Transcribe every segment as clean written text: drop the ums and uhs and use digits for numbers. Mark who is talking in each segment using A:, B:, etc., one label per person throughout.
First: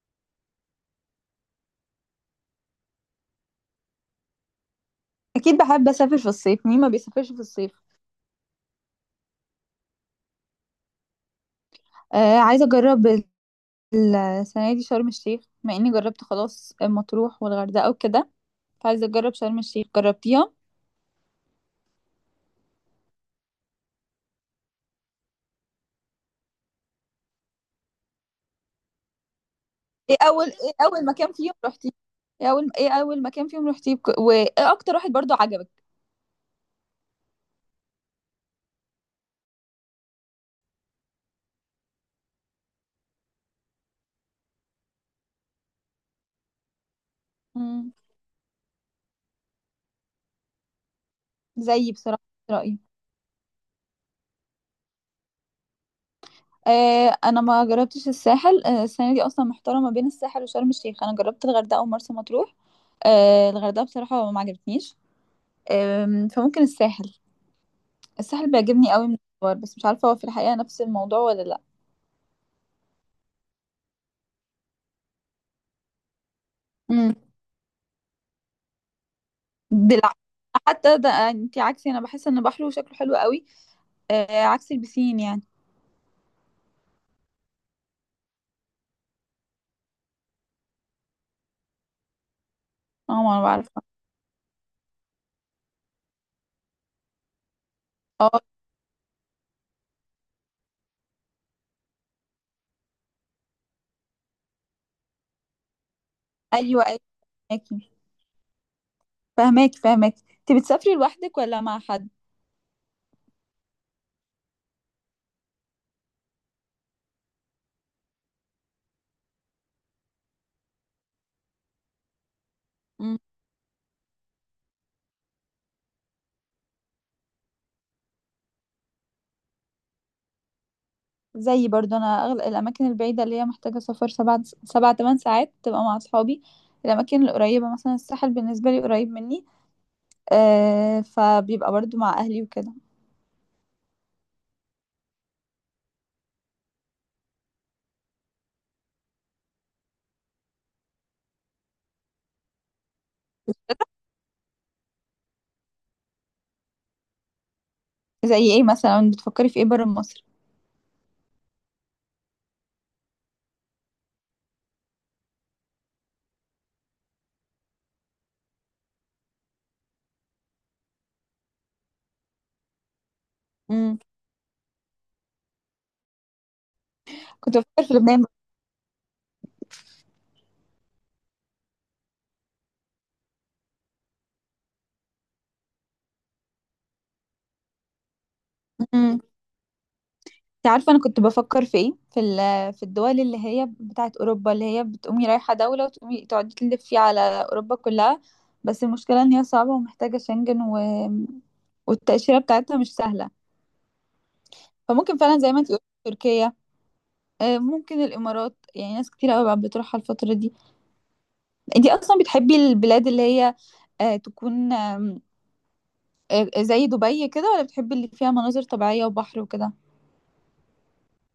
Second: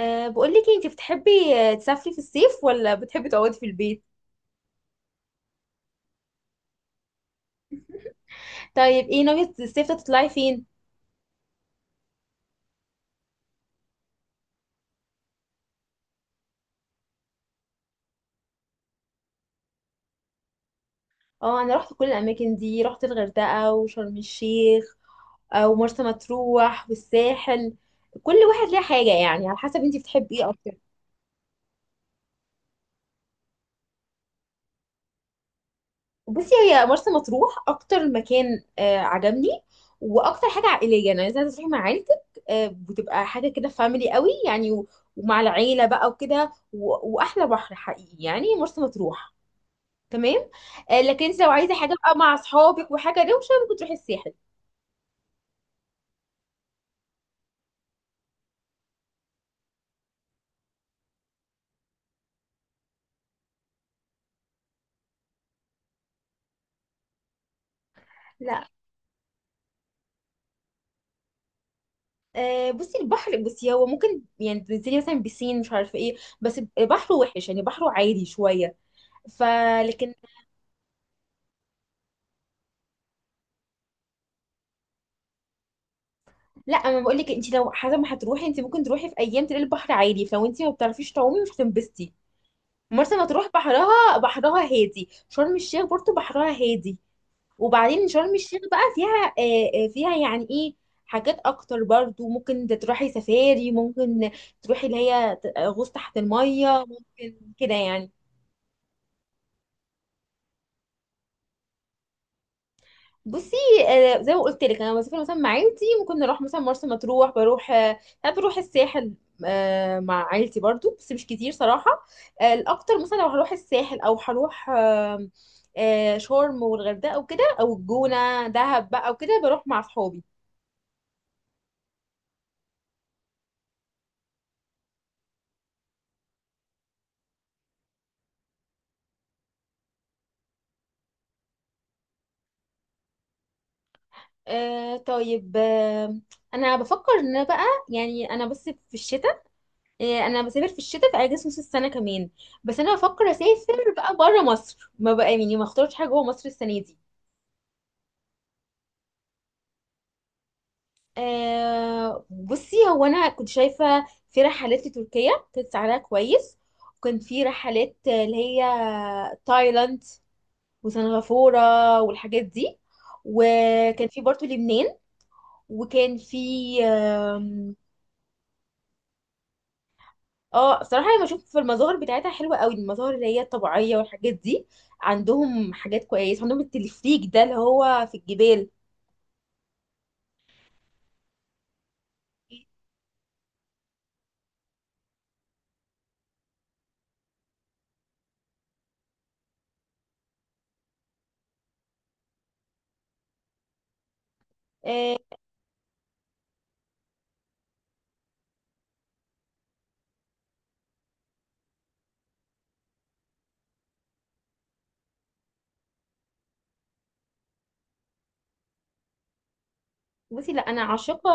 A: أه بقولك إيه، انتي بتحبي تسافري في الصيف ولا بتحبي تقعدي في البيت؟
B: اكيد بحب اسافر في الصيف. مين ما بيسافرش في الصيف؟
A: طيب ايه ناوية الصيف ده تطلعي فين؟
B: آه، عايزه اجرب السنه دي شرم الشيخ، مع اني جربت خلاص مطروح والغردقه وكده، فعايزه اجرب شرم الشيخ. جربتيها؟
A: اه انا رحت كل الاماكن دي، رحت الغردقة وشرم الشيخ ومرسى مطروح والساحل. كل واحد ليه حاجة يعني، على حسب انتي
B: ايه
A: بتحبي
B: اول
A: ايه
B: ايه
A: اكتر.
B: اول مكان فيهم رحتي ايه اول مكان فيهم رحتي وايه اكتر واحد برضو عجبك؟
A: بصي، هي مرسى مطروح اكتر مكان عجبني، واكتر حاجة عائلية، يعني عايزة تروحي مع عيلتك. بتبقى حاجة كده فاميلي قوي يعني ومع العيلة بقى وكده واحلى بحر
B: مم.
A: حقيقي يعني مرسى مطروح. تمام. لكن انت لو عايزه
B: زيي
A: حاجه بقى
B: بصراحه.
A: مع
B: رايي.
A: اصحابك وحاجه دوشه ممكن تروحي الساحل.
B: آه، انا ما جربتش الساحل. آه، السنه دي اصلا محتاره ما بين الساحل وشرم الشيخ، انا جربت الغردقه ومرسى مطروح. آه، الغردقه بصراحه ما عجبتنيش. فممكن الساحل. الساحل
A: لا،
B: بيعجبني قوي من الصور، بس مش عارفة هو في الحقيقة نفس الموضوع ولا لا.
A: بصي البحر، بصي هو ممكن يعني تنزلي مثلا بسين مش عارفه ايه، بس بحره
B: امم
A: وحش يعني، بحره عادي شويه.
B: بالع...
A: فلكن،
B: حتى ده، آه، انت عكسي. انا بحس ان بحره شكله حلو قوي، آه، عكس البسين يعني.
A: لا انا بقول لك، انت لو حسب ما هتروحي انت ممكن تروحي في ايام تلاقي البحر عادي، فلو انت ما بتعرفيش تعومي مش هتنبسطي. مرسى
B: اه، ما انا
A: مطروح
B: بعرف.
A: بحرها هادي، شرم الشيخ برضه بحرها هادي. وبعدين شرم
B: اه
A: الشيخ بقى فيها فيها يعني ايه، حاجات اكتر برضو، ممكن انت تروحي سفاري، ممكن تروحي اللي هي غوص تحت
B: ايوه،
A: المية
B: ايوه.
A: ممكن كده
B: فهماكي
A: يعني.
B: فهماكي، انت بتسافري لوحدك ولا مع حد؟
A: بصي، زي ما قلت لك، انا بسافر مثلا مع عيلتي، ممكن نروح مثلا مرسى مطروح بروح، ساعات بروح الساحل مع عيلتي برضو بس مش كتير صراحة. الاكتر مثلا
B: مم.
A: لو هروح الساحل او هروح شرم والغردقة وكده، او الجونة دهب بقى وكده بروح مع صحابي.
B: زي برضه انا، الاماكن البعيده اللي هي محتاجه سفر سبع تمن ساعات تبقى مع اصحابي. الاماكن القريبه مثلا الساحل بالنسبه لي قريب مني، آه، فبيبقى برضه مع اهلي وكده.
A: آه طيب. انا بفكر ان أنا بقى، يعني انا بس في الشتاء، آه انا بسافر في الشتاء في اجازه نص السنه كمان. بس انا بفكر اسافر بقى بره مصر، ما بقى يعني ما اختارش حاجه جوه مصر السنه دي.
B: زي ايه مثلا؟ بتفكري في ايه بره مصر؟
A: بصي، هو انا كنت شايفه في رحلات لتركيا كانت سعرها كويس، وكان في رحلات اللي هي تايلاند وسنغافوره والحاجات دي، وكان في برضه لبنان، وكان في
B: كنت بفكر في لبنان.
A: اه صراحة انا بشوف في المظاهر بتاعتها حلوة قوي، المظاهر اللي هي الطبيعية والحاجات دي. عندهم حاجات كويسة، عندهم التلفريك ده اللي هو في الجبال.
B: امم. انت عارفه انا كنت بفكر في ايه؟ في في الدول اللي هي بتاعت اوروبا، اللي هي بتقومي رايحه دوله وتقومي تقعدي تلفي على اوروبا كلها. بس المشكله ان هي صعبه ومحتاجه شنجن و... والتاشيره بتاعتها مش سهله. فممكن
A: آه،
B: فعلا زي ما انت قلت تركيا، ممكن الامارات. يعني ناس كتير قوي بقى بتروحها الفتره دي. انت اصلا بتحبي البلاد اللي هي، تكون، زي دبي كده، ولا بتحبي اللي فيها مناظر طبيعيه وبحر وكده؟
A: بصي لا، انا عاشقة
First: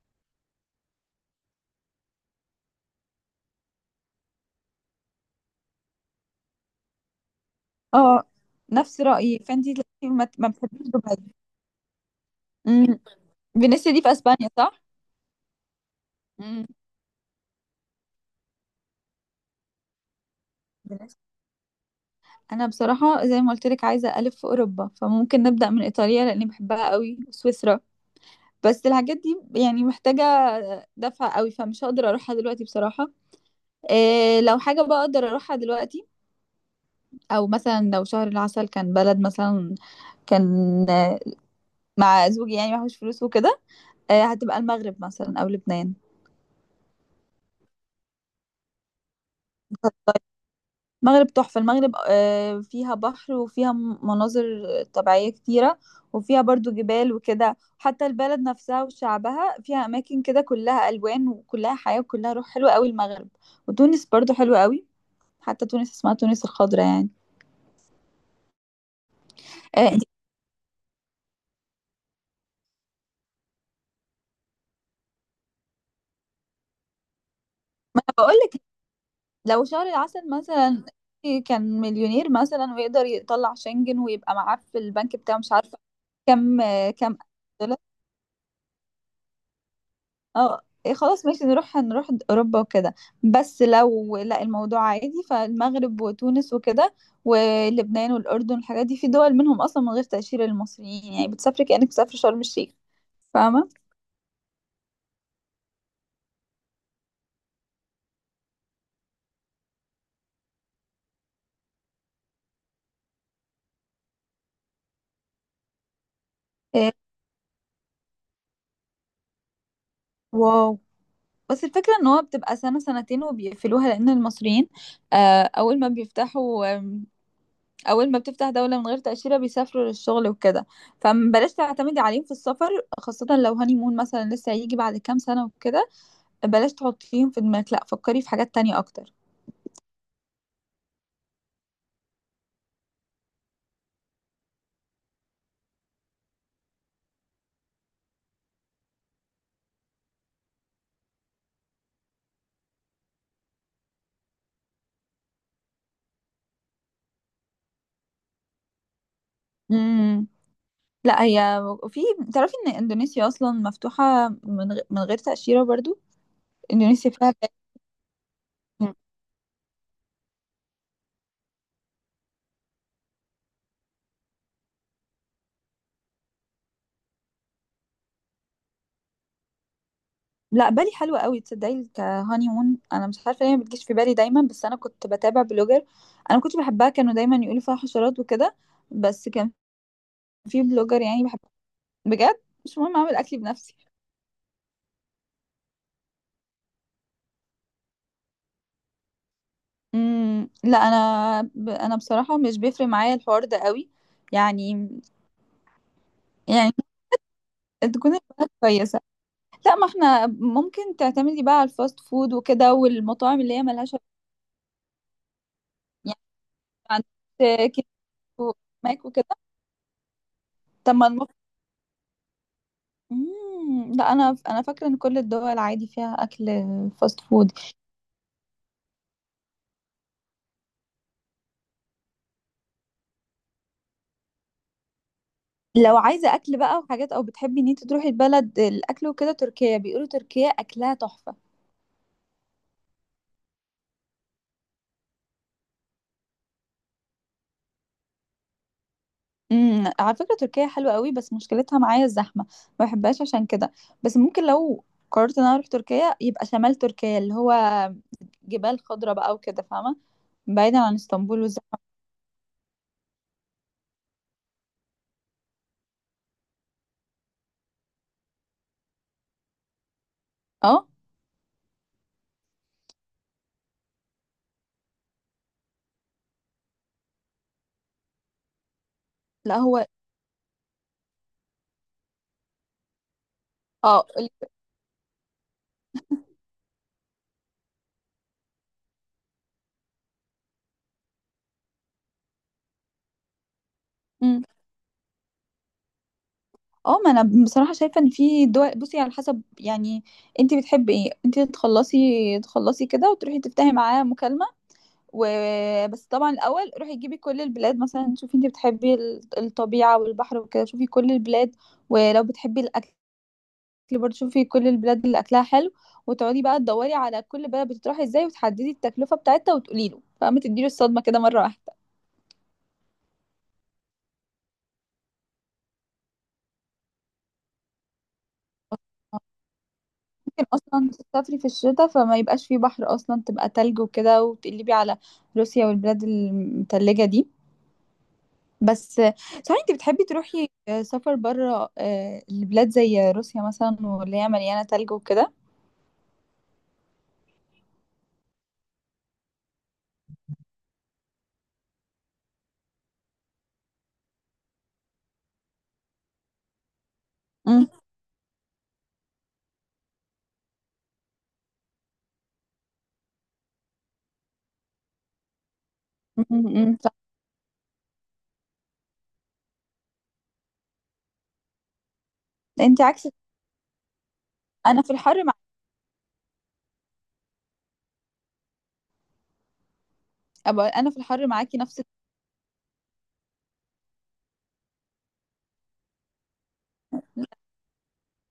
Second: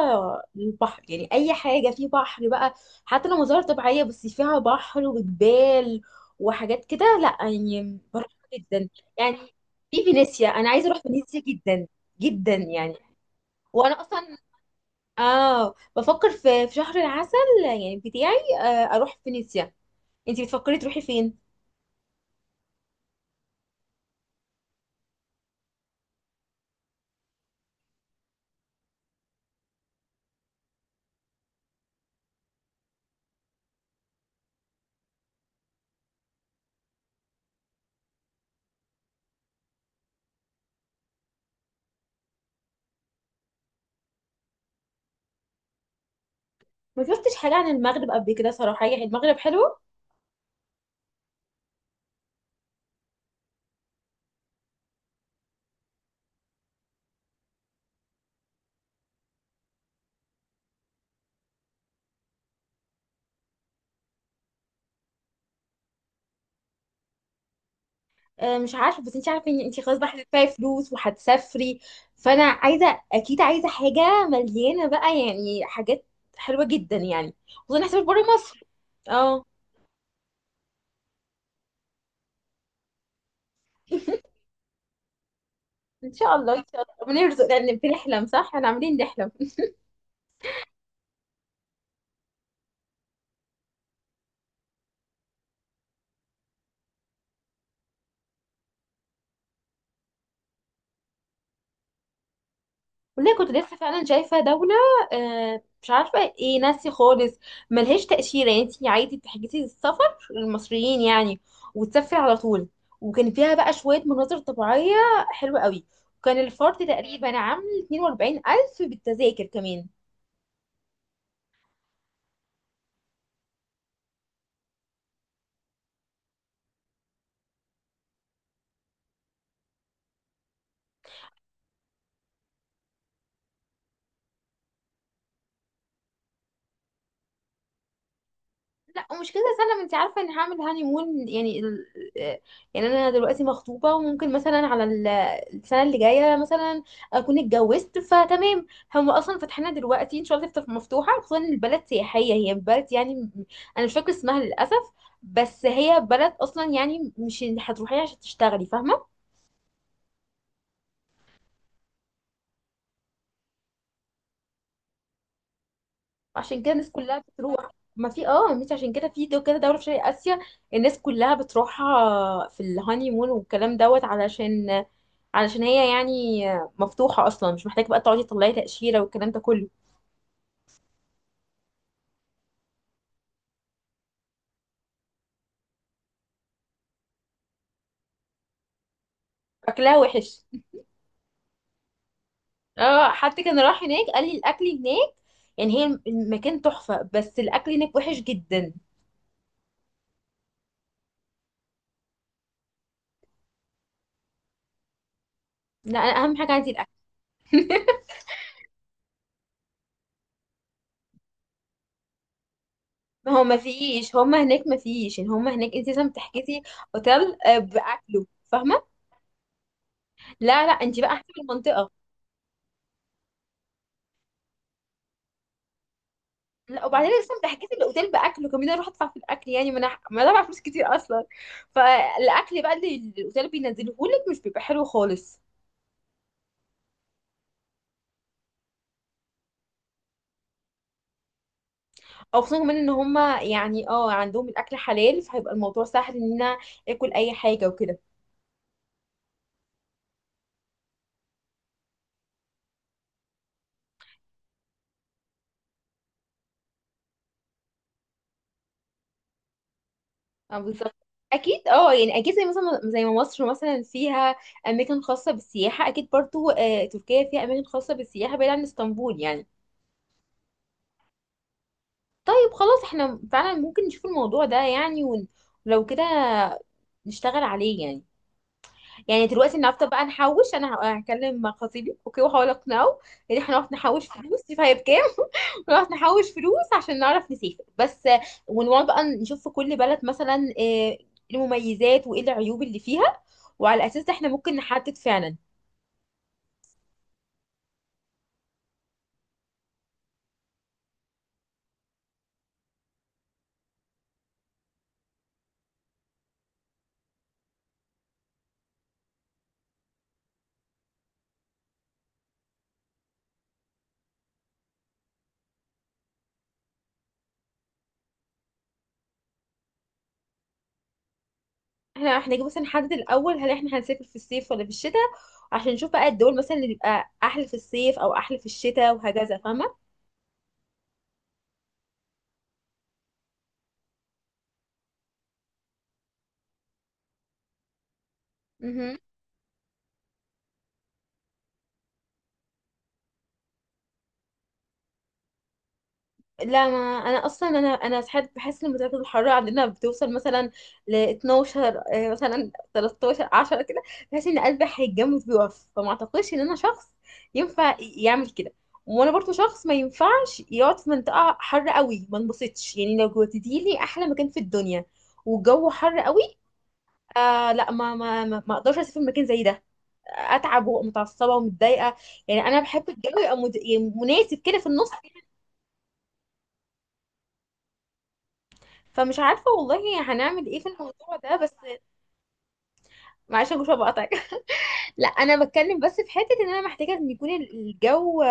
A: البحر يعني، اي حاجة فيه بحر بقى، حتى لو مظاهر طبيعية بس فيها بحر وجبال وحاجات كده، لا يعني
B: اه،
A: بروح جدا،
B: نفس
A: يعني
B: رأيي. فانتي
A: في
B: تلاقيكي ما
A: فينيسيا
B: ما
A: انا عايزة
B: بتحبيش
A: اروح
B: دبي.
A: فينيسيا جدا جدا يعني.
B: امم. فينيسيا
A: وانا
B: دي في
A: اصلا
B: اسبانيا، صح؟
A: اه بفكر
B: امم.
A: في شهر العسل يعني، بتاعي اروح فينيسيا. انتي بتفكري تروحي
B: فينيسيا.
A: فين؟
B: انا بصراحة زي ما قلت لك عايزة الف في اوروبا، فممكن نبدأ من ايطاليا لاني بحبها قوي وسويسرا. بس الحاجات دي يعني محتاجة دفع قوي، فمش هقدر اروحها دلوقتي بصراحة. إيه لو حاجة بقى اقدر اروحها دلوقتي، او مثلا لو شهر العسل كان بلد مثلا، كان، آه، مع زوجي يعني معهوش فلوس وكده، آه، هتبقى المغرب مثلا او لبنان.
A: ما شفتش حاجه عن المغرب قبل كده صراحه، يعني المغرب حلو.
B: المغرب تحفة. المغرب، آه، فيها بحر وفيها مناظر طبيعية كتيرة، وفيها برضو جبال وكده. حتى البلد نفسها وشعبها، فيها أماكن كده كلها ألوان وكلها حياة وكلها روح حلوة قوي المغرب. وتونس برضو حلوة قوي، حتى تونس اسمها تونس الخضراء يعني.
A: مش عارفه، بس انتي عارفه ان انتي
B: آه،
A: خلاص
B: انت-
A: بقى هتدفعي فلوس وهتسافري، فانا عايزه اكيد، عايزه حاجه مليانه بقى يعني، حاجات حلوه جدا يعني، وخصوصا
B: ما
A: هسافر
B: أنا
A: بره
B: بقولك
A: مصر. اه
B: لو شهر العسل مثلا، إيه، كان مليونير مثلا ويقدر يطلع شنجن ويبقى معاه في البنك بتاعه، مش عارفة.
A: ان شاء الله
B: كم،
A: ان شاء الله
B: كم.
A: بنرزق، لان بنحلم صح، احنا عاملين نحلم.
B: اه. إيه خلاص ماشي، نروح اوروبا وكده. بس لو لا الموضوع عادي، فالمغرب وتونس وكده ولبنان والاردن، الحاجات دي في دول منهم اصلا من غير تاشيره للمصريين، يعني بتسافري كانك بتسافري شرم الشيخ.
A: والله كنت
B: فاهمه.
A: لسه فعلا شايفة دولة، مش عارفة ايه، ناسي خالص. ملهاش تأشيرة يعني، انتي عادي بتحجزي السفر للمصريين يعني وتسافري على طول، وكان فيها بقى شوية مناظر طبيعية حلوة قوي، وكان الفرد
B: إيه.
A: تقريبا عامل 42 ألف بالتذاكر كمان.
B: واو. بس الفكره ان هو بتبقى سنه سنتين وبيقفلوها، لان المصريين، آه، اول ما بيفتحوا، اول ما بتفتح دوله من غير تاشيره بيسافروا للشغل وكده، فبلاش تعتمدي عليهم في السفر، خاصه لو هاني مون مثلا لسه هيجي بعد كام سنه وكده. بلاش تحطيهم في دماغك، لا، فكري في حاجات تانية
A: لا
B: اكتر.
A: ومش كده سلم، انت عارفه اني هعمل هاني مون يعني يعني انا دلوقتي مخطوبه، وممكن مثلا على السنه اللي جايه مثلا اكون اتجوزت فتمام. هم اصلا فاتحينها دلوقتي، ان شاء الله تفتح مفتوحه، خصوصا ان البلد سياحيه، هي بلد يعني انا مش فاكره اسمها للاسف، بس هي بلد اصلا يعني مش هتروحيها عشان تشتغلي، فاهمه.
B: امم. لا هي، في، تعرفي ان اندونيسيا اصلا مفتوحة من من غير تأشيرة برضو.
A: عشان كده الناس
B: اندونيسيا
A: كلها
B: فيها بالي.
A: بتروح. ما في اه، مش عشان
B: مم.
A: كده، في دو كده دولة في شرق آسيا الناس كلها بتروحها في الهاني مون والكلام دوت، علشان علشان هي يعني مفتوحة أصلا، مش محتاجة بقى تقعدي تطلعي تأشيرة والكلام ده كله.
B: لا، بالي حلوة قوي، تصدقي، كهاني مون انا مش عارفة ليه ما بتجيش في بالي دايما. بس انا كنت بتابع بلوجر انا كنت بحبها، كانوا دايما يقولوا فيها حشرات وكده. بس كان
A: أكلها وحش.
B: في بلوجر يعني بحب. بجد مش مهم،
A: اه
B: اعمل
A: حد
B: اكلي
A: كان
B: بنفسي.
A: راح هناك قال لي الأكل هناك يعني، هي المكان تحفة بس الأكل هناك وحش جدا.
B: امم. لا، انا انا بصراحة مش بيفرق معايا الحوار ده قوي يعني.
A: لا أنا أهم حاجة عندي
B: يعني
A: الأكل.
B: تكون البلد كويسة. لا، ما احنا ممكن تعتمدي بقى على الفاست فود وكده
A: ما
B: والمطاعم
A: هو
B: اللي
A: ما
B: هي ملهاش
A: فيش، هما هناك ما فيش يعني، هما هناك انت لازم
B: يعني.
A: تحجزي اوتيل
B: عندك كيك
A: بأكله، فاهمة.
B: وماك وكده.
A: لا لا،
B: طب
A: انت
B: ما
A: بقى حسب المنطقة.
B: لا، انا فاكره ان كل الدول عادي فيها اكل
A: لا، وبعدين
B: فاست
A: لسه
B: فود.
A: ضحكت الاوتيل باكل، وكمان اروح ادفع في الاكل يعني، ما انا ما أنا دافعه فلوس كتير اصلا، فالاكل بقى اللي الاوتيل بينزله لك مش بيبقى حلو خالص.
B: لو عايزه اكل بقى وحاجات، او بتحبي ان انت تروحي البلد الاكل وكده، تركيا بيقولوا تركيا اكلها تحفه.
A: او خصوصا كمان ان هما يعني اه عندهم الاكل حلال، فهيبقى الموضوع سهل ان انا اكل اي حاجه وكده.
B: امم. على فكره تركيا حلوه قوي، بس مشكلتها معايا الزحمه، ما بحبهاش عشان كده. بس ممكن لو قررت ان انا اروح تركيا، يبقى شمال تركيا اللي هو جبال خضراء بقى وكده، فاهمه،
A: اه
B: بعيدا عن
A: بالظبط.
B: اسطنبول
A: اكيد
B: والزحمه.
A: اه يعني اكيد، زي مثلا زي ما مصر مثلا فيها اماكن خاصه بالسياحه، اكيد برضو آه تركيا فيها اماكن خاصه بالسياحه بعيد عن اسطنبول يعني.
B: اه.
A: طيب خلاص احنا فعلا ممكن نشوف الموضوع ده يعني ولو كده نشتغل عليه يعني. يعني دلوقتي
B: لا
A: النهارده
B: هو.
A: بقى نحوش، انا هكلم مع خطيبي اوكي، واحاول اقنعه ان احنا نقعد
B: اه
A: نحوش فلوس، شوف هي بكام ونقعد نحوش فلوس عشان نعرف نسافر. بس ونقعد بقى نشوف في كل بلد مثلا ايه المميزات وايه العيوب اللي فيها، وعلى الاساس ده احنا
B: مم.
A: ممكن نحدد فعلا.
B: اه، ما انا بصراحه شايفه ان في دول. بصي، على حسب يعني انت بتحبي ايه. انت تخلصي كده وتروحي تفتحي معاه مكالمه وبس. طبعا الاول روحي جيبي كل البلاد مثلا، شوفي انت بتحبي الطبيعه والبحر وكده، شوفي كل البلاد. ولو بتحبي الاكل، برضه شوفي كل البلاد اللي اكلها حلو، وتقعدي بقى تدوري على كل بلد بتروحي ازاي، وتحددي التكلفه بتاعتها، وتقولي له، فما تديله الصدمه كده مره واحده.
A: احنا جاي مثلا نحدد الاول هل احنا هنسافر في الصيف ولا في الشتاء، عشان نشوف بقى الدول مثلا اللي بيبقى احلى في الصيف او احلى في الشتاء وهكذا.
B: ممكن اصلا تسافري في الشتاء، فما يبقاش فيه بحر اصلا، تبقى تلج وكده، وتقلبي على روسيا والبلاد المتلجة دي. بس
A: فاهمه.
B: صحيح، انت بتحبي تروحي سفر بره، البلاد زي روسيا مثلا واللي هي مليانة تلج وكده؟
A: لا ما انا اصلا، انا ساعات بحس ان درجه الحراره عندنا بتوصل مثلا ل 12 مثلا 13 10 كده، بحس ان قلبي هيتجمد ويقف، فما اعتقدش ان انا شخص ينفع
B: امم.
A: يعمل كده. وانا برضو شخص ما ينفعش يقعد في منطقه حر قوي، ما انبسطش يعني، لو جوتتي لي احلى مكان في الدنيا والجو حر قوي،
B: امم.
A: لا ما اقدرش اسافر مكان زي ده، اتعب ومتعصبه ومتضايقه يعني. انا
B: انت
A: بحب
B: عكس
A: الجو يبقى يعني مناسب كده في
B: انا.
A: النص.
B: في الحر مع،
A: فمش عارفة والله هنعمل ايه
B: أبقى
A: في
B: انا في
A: الموضوع
B: الحر
A: ده، بس
B: معاكي نفس.
A: معلش يا جوشة بقطعك. لا انا بتكلم، بس في حتة ان انا محتاجة ان يكون الجو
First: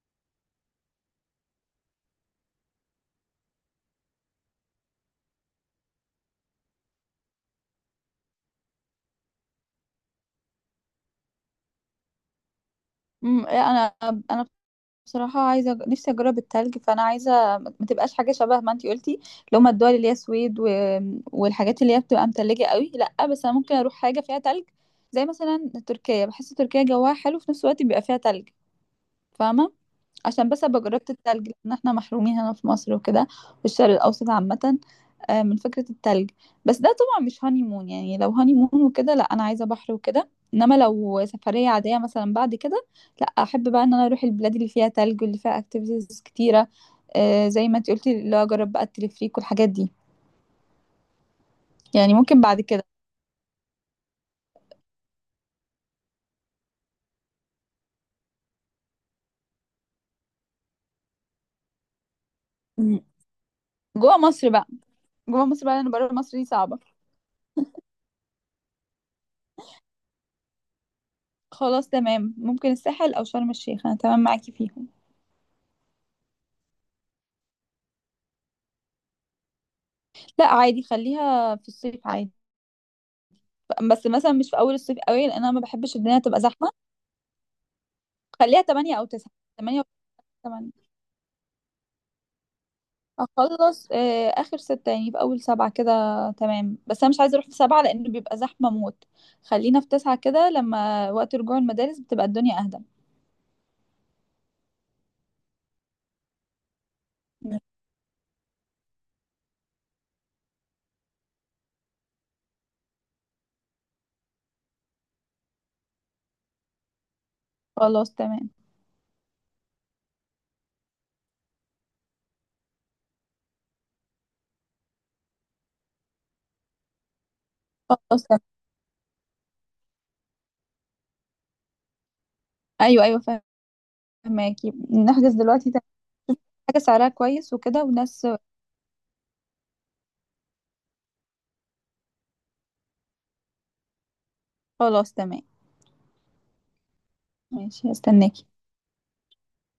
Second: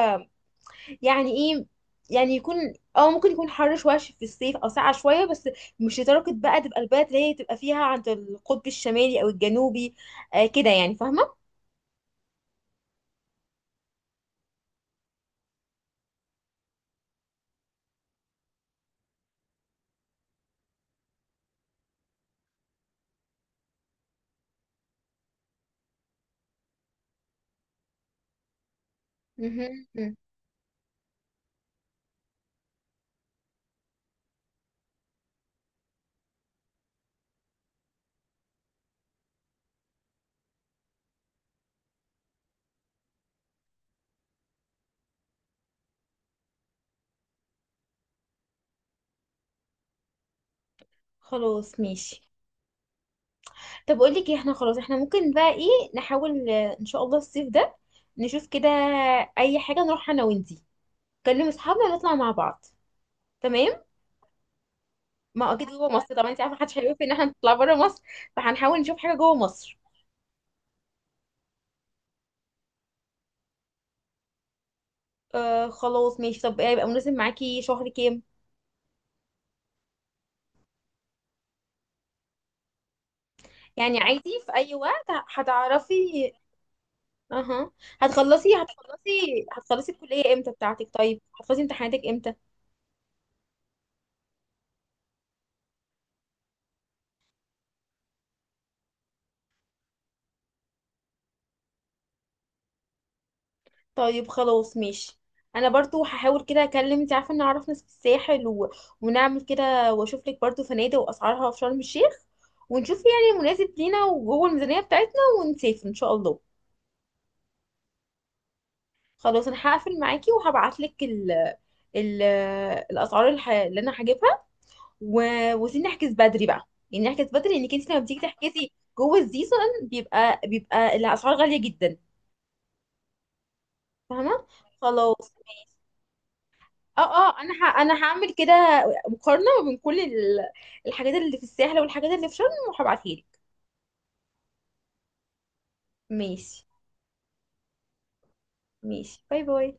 A: يعني ايه، يعني يكون اه ممكن يكون حر شوية في الصيف او ساقعة شوية، بس مش لدرجة بقى تبقى البلد اللي هي تبقى فيها عند القطب الشمالي او الجنوبي، آه كده يعني، فاهمة.
B: انا انا بصراحة عايزة نفسي أجرب التلج، فأنا عايزة ما تبقاش حاجة شبه ما انتي قلتي، اللي هما الدول اللي هي السويد و... والحاجات اللي هي بتبقى متلجة قوي، لأ. بس أنا ممكن أروح حاجة فيها تلج، زي مثلا تركيا. بحس تركيا جواها حلو، في نفس الوقت بيبقى فيها تلج، فاهمة،
A: مهم. مم.
B: عشان بس ابقى جربت التلج، لان احنا محرومين هنا في مصر وكده، في الشرق الاوسط عامة، آه، من فكرة التلج. بس ده طبعا مش هاني مون. يعني لو هاني مون وكده لا، انا عايزة بحر وكده. انما لو سفرية عادية مثلا بعد كده، لا، احب بقى ان انا اروح البلاد اللي فيها تلج واللي فيها اكتيفيتيز كتيرة، آه، زي ما انت قلتي اللي هو اجرب بقى التلفريك والحاجات دي.
A: خلاص
B: يعني
A: ماشي.
B: ممكن بعد كده.
A: طب اقول لك ايه، احنا خلاص، احنا ممكن بقى ايه نحاول ان شاء الله الصيف ده نشوف كده اي حاجة نروح انا وانتي، نكلم اصحابنا ونطلع مع بعض.
B: مم.
A: تمام.
B: جوه مصر بقى. جوه
A: ما هو
B: مصر
A: اكيد
B: بقى،
A: جوه
B: لان بره
A: مصر طبعا،
B: مصر
A: انت
B: دي
A: عارفه محدش
B: صعبة.
A: هيوافق ان احنا نطلع بره مصر، فهنحاول نشوف حاجه جوه مصر.
B: خلاص تمام، ممكن الساحل او شرم الشيخ، انا تمام معاكي فيهم.
A: آه خلاص ماشي. طب ايه هيبقى مناسب معاكي شهر كام؟
B: لا عادي، خليها في الصيف عادي.
A: يعني
B: بس مثلا
A: عادي
B: مش
A: في
B: في
A: اي
B: اول الصيف
A: وقت
B: قوي، لان انا ما بحبش الدنيا
A: هتعرفي.
B: تبقى زحمه.
A: اها. هتخلصي
B: خليها 8 او
A: هتخلصي
B: 9 8 او
A: هتخلصي الكليه امتى
B: 8.
A: بتاعتك؟ طيب هتخلصي امتحاناتك امتى؟
B: اخلص، آه، اخر 6 يعني في اول 7 كده. تمام، بس انا مش عايزه اروح في 7، لان بيبقى زحمه موت. خلينا في 9 كده، لما وقت رجوع المدارس بتبقى الدنيا اهدى.
A: طيب خلاص ماشي. انا برضو هحاول كده اكلم، انت عارفه ان اعرف ناس في الساحل ونعمل كده، واشوف لك برضو فنادق واسعارها في شرم الشيخ، ونشوف يعني مناسب لينا وجوه الميزانيه بتاعتنا، ونسافر ان شاء الله.
B: خلاص تمام.
A: خلاص. انا هقفل معاكي وهبعت لك ال ال الاسعار اللي انا هجيبها و... وسيبني احجز بدري بقى يعني، احجز بدري لانك انت لما بتيجي
B: خلاص تمام.
A: تحجزي جوه السيزون بيبقى الاسعار غاليه جدا،
B: ايوه، ايوه.
A: فاهمه.
B: فهماكي،
A: خلاص
B: نحجز دلوقتي
A: ماشي.
B: تمام. حاجه
A: اه
B: سعرها
A: اه،
B: كويس
A: انا
B: وكده
A: انا
B: وناس.
A: هعمل كده مقارنه ما بين كل الحاجات اللي في الساحل والحاجات اللي في شرم، وهبعتها لك.
B: خلاص تمام.
A: ماشي.
B: ماشي، هستناكي.
A: ماشي باي باي.